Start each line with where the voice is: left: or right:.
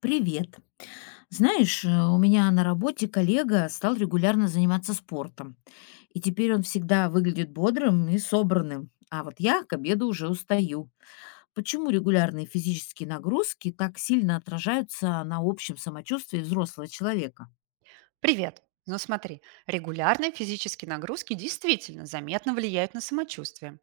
left: Привет. Знаешь, у меня на работе коллега стал регулярно заниматься спортом. И теперь он всегда выглядит бодрым и собранным. А вот я к обеду уже устаю. Почему регулярные физические нагрузки так сильно отражаются на общем самочувствии взрослого человека?
right: Привет! Ну смотри, регулярные физические нагрузки действительно заметно влияют на самочувствие.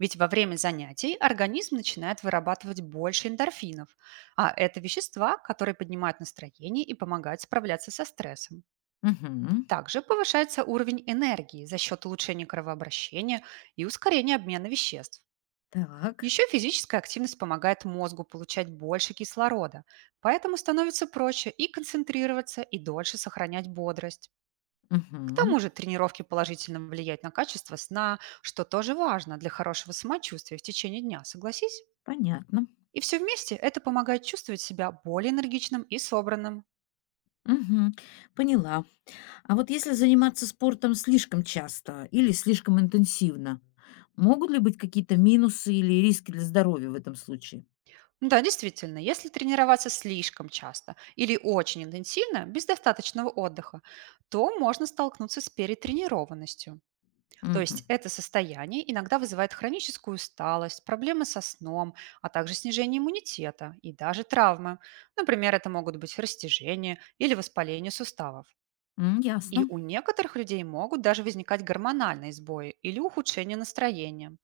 right: Ведь во время занятий организм начинает вырабатывать больше эндорфинов, а это вещества, которые поднимают настроение и помогают справляться со стрессом.
left: Угу.
right: Также повышается уровень энергии за счет улучшения кровообращения и ускорения обмена веществ.
left: Так.
right: Еще физическая активность помогает мозгу получать больше кислорода, поэтому становится проще и концентрироваться, и дольше сохранять бодрость. К
left: Угу.
right: тому же тренировки положительно влияют на качество сна, что тоже важно для хорошего самочувствия в течение дня, согласись?
left: Понятно.
right: И все вместе это помогает чувствовать себя более энергичным и собранным.
left: Угу. Поняла. А вот если заниматься спортом слишком часто или слишком интенсивно, могут ли быть какие-то минусы или риски для здоровья в этом случае?
right: Да, действительно, если тренироваться слишком часто или очень интенсивно, без достаточного отдыха, то можно столкнуться с перетренированностью. То есть
left: Мгм.
right: это состояние иногда вызывает хроническую усталость, проблемы со сном, а также снижение иммунитета и даже травмы. Например, это могут быть растяжение или воспаление суставов.
left: М,
right: И
left: ясно.
right: у некоторых людей могут даже возникать гормональные сбои или ухудшение настроения.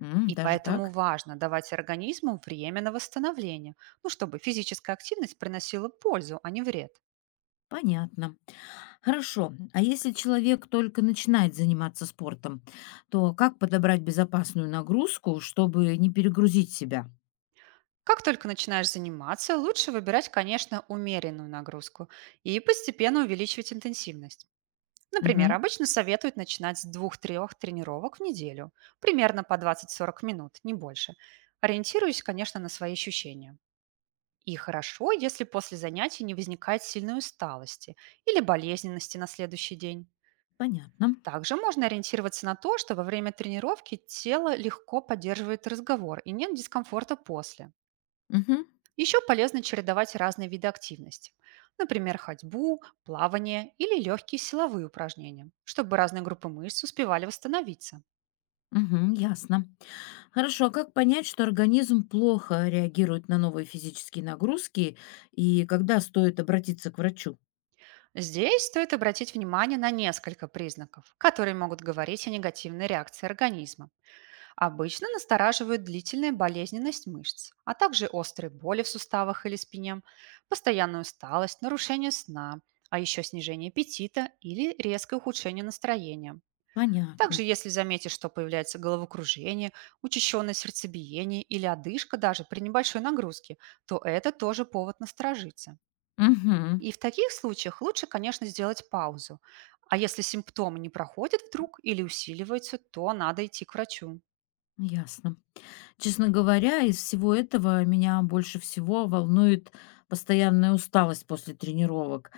left: М,
right: И
left: даже
right: поэтому
left: так?
right: важно давать организму время на восстановление, ну, чтобы физическая активность приносила пользу, а не вред.
left: Понятно. Хорошо. А если человек только начинает заниматься спортом, то как подобрать безопасную нагрузку, чтобы не перегрузить себя?
right: Как только начинаешь заниматься, лучше выбирать, конечно, умеренную нагрузку и постепенно увеличивать интенсивность. Например,
left: Мгм.
right: обычно советуют начинать с двух-трех тренировок в неделю, примерно по двадцать-сорок минут, не больше. Ориентируясь, конечно, на свои ощущения. И хорошо, если после занятий не возникает сильной усталости или болезненности на следующий день.
left: Понятно.
right: Также можно ориентироваться на то, что во время тренировки тело легко поддерживает разговор и нет дискомфорта после.
left: Мгм.
right: Еще полезно чередовать разные виды активности. Например, ходьбу, плавание или легкие силовые упражнения, чтобы разные группы мышц успевали восстановиться.
left: Мгм, ясно. Хорошо, а как понять, что организм плохо реагирует на новые физические нагрузки и когда стоит обратиться к врачу?
right: Здесь стоит обратить внимание на несколько признаков, которые могут говорить о негативной реакции организма. Обычно настораживают длительная болезненность мышц, а также острые боли в суставах или спине, постоянная усталость, нарушение сна, а еще снижение аппетита или резкое ухудшение настроения. Также,
left: Понятно.
right: если заметишь, что появляется головокружение, учащенное сердцебиение или одышка даже при небольшой нагрузке, то это тоже повод насторожиться.
left: Угу,
right: И в таких случаях лучше, конечно, сделать паузу. А если симптомы не проходят вдруг или усиливаются, то надо идти к врачу.
left: ясно. Честно говоря, из всего этого меня больше всего волнует постоянная усталость после тренировок.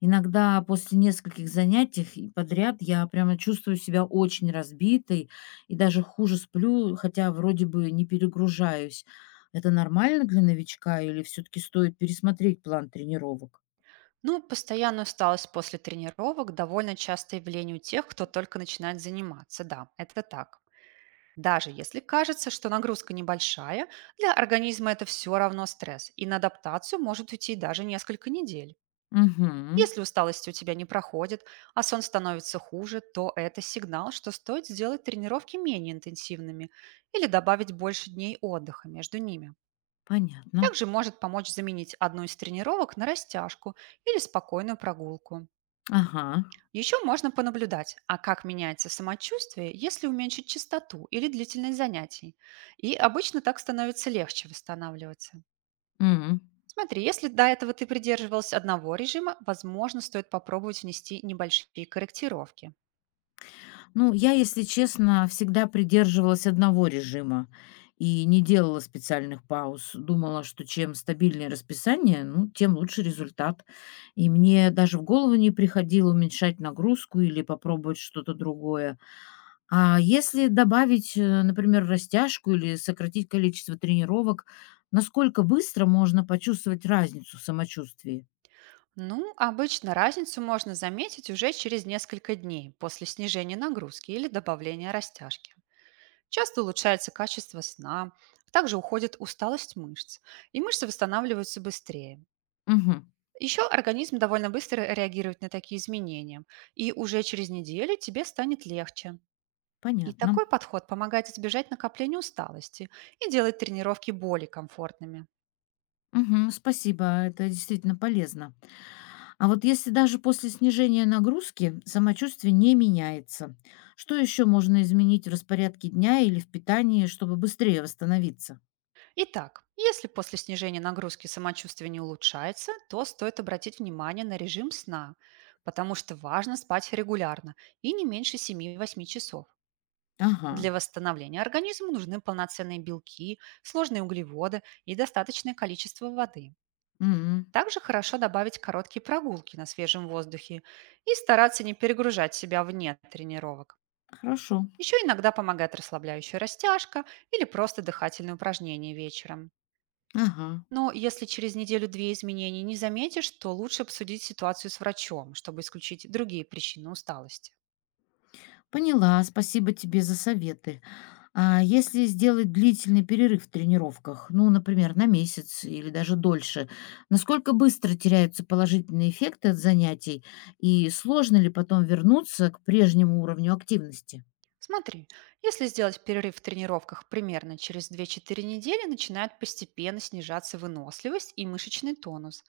left: Иногда после нескольких занятий и подряд я прямо чувствую себя очень разбитой и даже хуже сплю, хотя вроде бы не перегружаюсь. Это нормально для новичка или все-таки стоит пересмотреть план тренировок?
right: Ну, постоянная усталость после тренировок — довольно частое явление у тех, кто только начинает заниматься. Да, это так. Даже если кажется, что нагрузка небольшая, для организма это все равно стресс, и на адаптацию может уйти даже несколько недель.
left: Угу,
right: Если усталость у тебя не проходит, а сон становится хуже, то это сигнал, что стоит сделать тренировки менее интенсивными или добавить больше дней отдыха между ними.
left: понятно.
right: Также может помочь заменить одну из тренировок на растяжку или спокойную прогулку.
left: Ага.
right: Еще можно понаблюдать, а как меняется самочувствие, если уменьшить частоту или длительность занятий. И обычно так становится легче восстанавливаться.
left: Мгм.
right: Смотри, если до этого ты придерживалась одного режима, возможно, стоит попробовать внести небольшие корректировки.
left: Ну, я, если честно, всегда придерживалась одного режима и не делала специальных пауз. Думала, что чем стабильнее расписание, ну, тем лучше результат. И мне даже в голову не приходило уменьшать нагрузку или попробовать что-то другое. А если добавить, например, растяжку или сократить количество тренировок, насколько быстро можно почувствовать разницу в самочувствии?
right: Ну, обычно разницу можно заметить уже через несколько дней после снижения нагрузки или добавления растяжки. Часто улучшается качество сна, также уходит усталость мышц, и мышцы восстанавливаются быстрее.
left: Угу,
right: Еще организм довольно быстро реагирует на такие изменения, и уже через неделю тебе станет легче. И
left: понятно.
right: такой подход помогает избежать накопления усталости и делает тренировки более комфортными.
left: Угу, спасибо, это действительно полезно. А вот если даже после снижения нагрузки самочувствие не меняется, что еще можно изменить в распорядке дня или в питании, чтобы быстрее восстановиться?
right: Итак, если после снижения нагрузки самочувствие не улучшается, то стоит обратить внимание на режим сна, потому что важно спать регулярно и не меньше семи-восьми часов.
left: Ага.
right: Для восстановления организма нужны полноценные белки, сложные углеводы и достаточное количество воды.
left: М.
right: Также хорошо добавить короткие прогулки на свежем воздухе и стараться не перегружать себя вне тренировок.
left: Хорошо.
right: Еще иногда помогает расслабляющая растяжка или просто дыхательные упражнения вечером.
left: Ага.
right: Но если через неделю-две изменений не заметишь, то лучше обсудить ситуацию с врачом, чтобы исключить другие причины усталости.
left: Поняла, спасибо тебе за советы. А если сделать длительный перерыв в тренировках, ну, например, на месяц или даже дольше, насколько быстро теряются положительные эффекты от занятий и сложно ли потом вернуться к прежнему уровню активности?
right: Смотри, если сделать перерыв в тренировках примерно через две-четыре недели, начинает постепенно снижаться выносливость и мышечный тонус.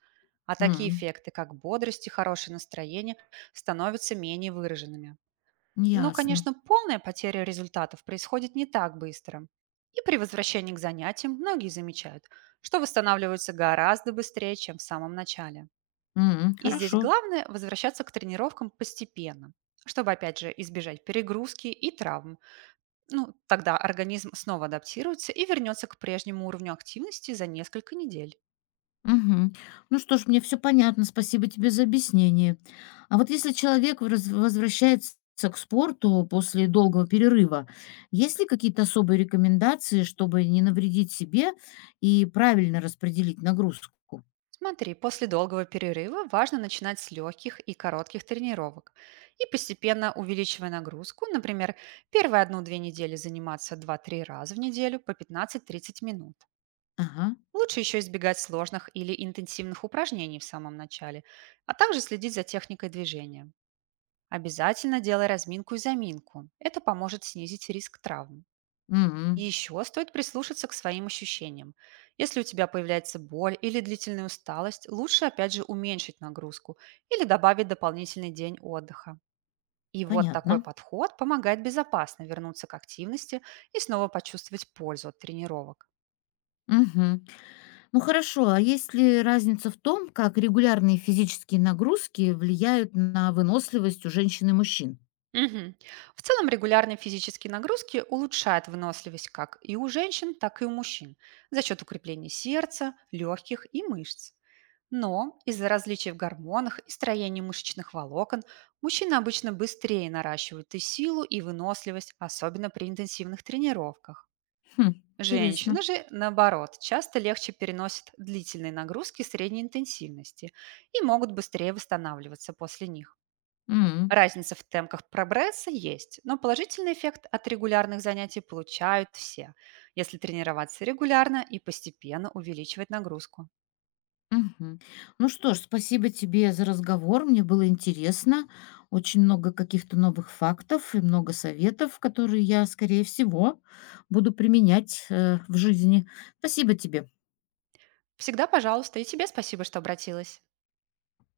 right: А такие
left: М,
right: эффекты, как бодрость и хорошее настроение, становятся менее выраженными. Но,
left: ясно.
right: конечно, полная потеря результатов происходит не так быстро. И при возвращении к занятиям многие замечают, что восстанавливаются гораздо быстрее, чем в самом начале.
left: М,
right: И здесь
left: хорошо.
right: главное — возвращаться к тренировкам постепенно, чтобы, опять же, избежать перегрузки и травм. Ну, тогда организм снова адаптируется и вернется к прежнему уровню активности за несколько недель.
left: Мгм. Ну что ж, мне все понятно. Спасибо тебе за объяснение. А вот если человек враз возвращается к спорту после долгого перерыва, есть ли какие-то особые рекомендации, чтобы не навредить себе и правильно распределить нагрузку?
right: Смотри, после долгого перерыва важно начинать с легких и коротких тренировок и постепенно увеличивая нагрузку, например, первые одну-две недели заниматься два-три раза в неделю по 15-30 минут.
left: Ага.
right: Лучше еще избегать сложных или интенсивных упражнений в самом начале, а также следить за техникой движения. Обязательно делай разминку и заминку. Это поможет снизить риск травм. И
left: М,
right: еще стоит прислушаться к своим ощущениям. Если у тебя появляется боль или длительная усталость, лучше опять же уменьшить нагрузку или добавить дополнительный день отдыха. И вот такой
left: понятно.
right: подход помогает безопасно вернуться к активности и снова почувствовать пользу от тренировок.
left: Мгм. Ну хорошо, а есть ли разница в том, как регулярные физические нагрузки влияют на выносливость у женщин и мужчин?
right: Мгм. В целом регулярные физические нагрузки улучшают выносливость как и у женщин, так и у мужчин за счет укрепления сердца, легких и мышц. Но из-за различий в гормонах и строении мышечных волокон мужчины обычно быстрее наращивают и силу, и выносливость, особенно при интенсивных тренировках.
left: Хм, интересно.
right: Женщины же, наоборот, часто легче переносят длительные нагрузки средней интенсивности и могут быстрее восстанавливаться после них.
left: М.
right: Разница в темпах прогресса есть, но положительный эффект от регулярных занятий получают все, если тренироваться регулярно и постепенно увеличивать нагрузку.
left: Мгм. Ну что ж, спасибо тебе за разговор. Мне было интересно. Очень много каких-то новых фактов и много советов, которые я, скорее всего, буду применять в жизни. Спасибо тебе.
right: Всегда пожалуйста, и тебе спасибо, что обратилась.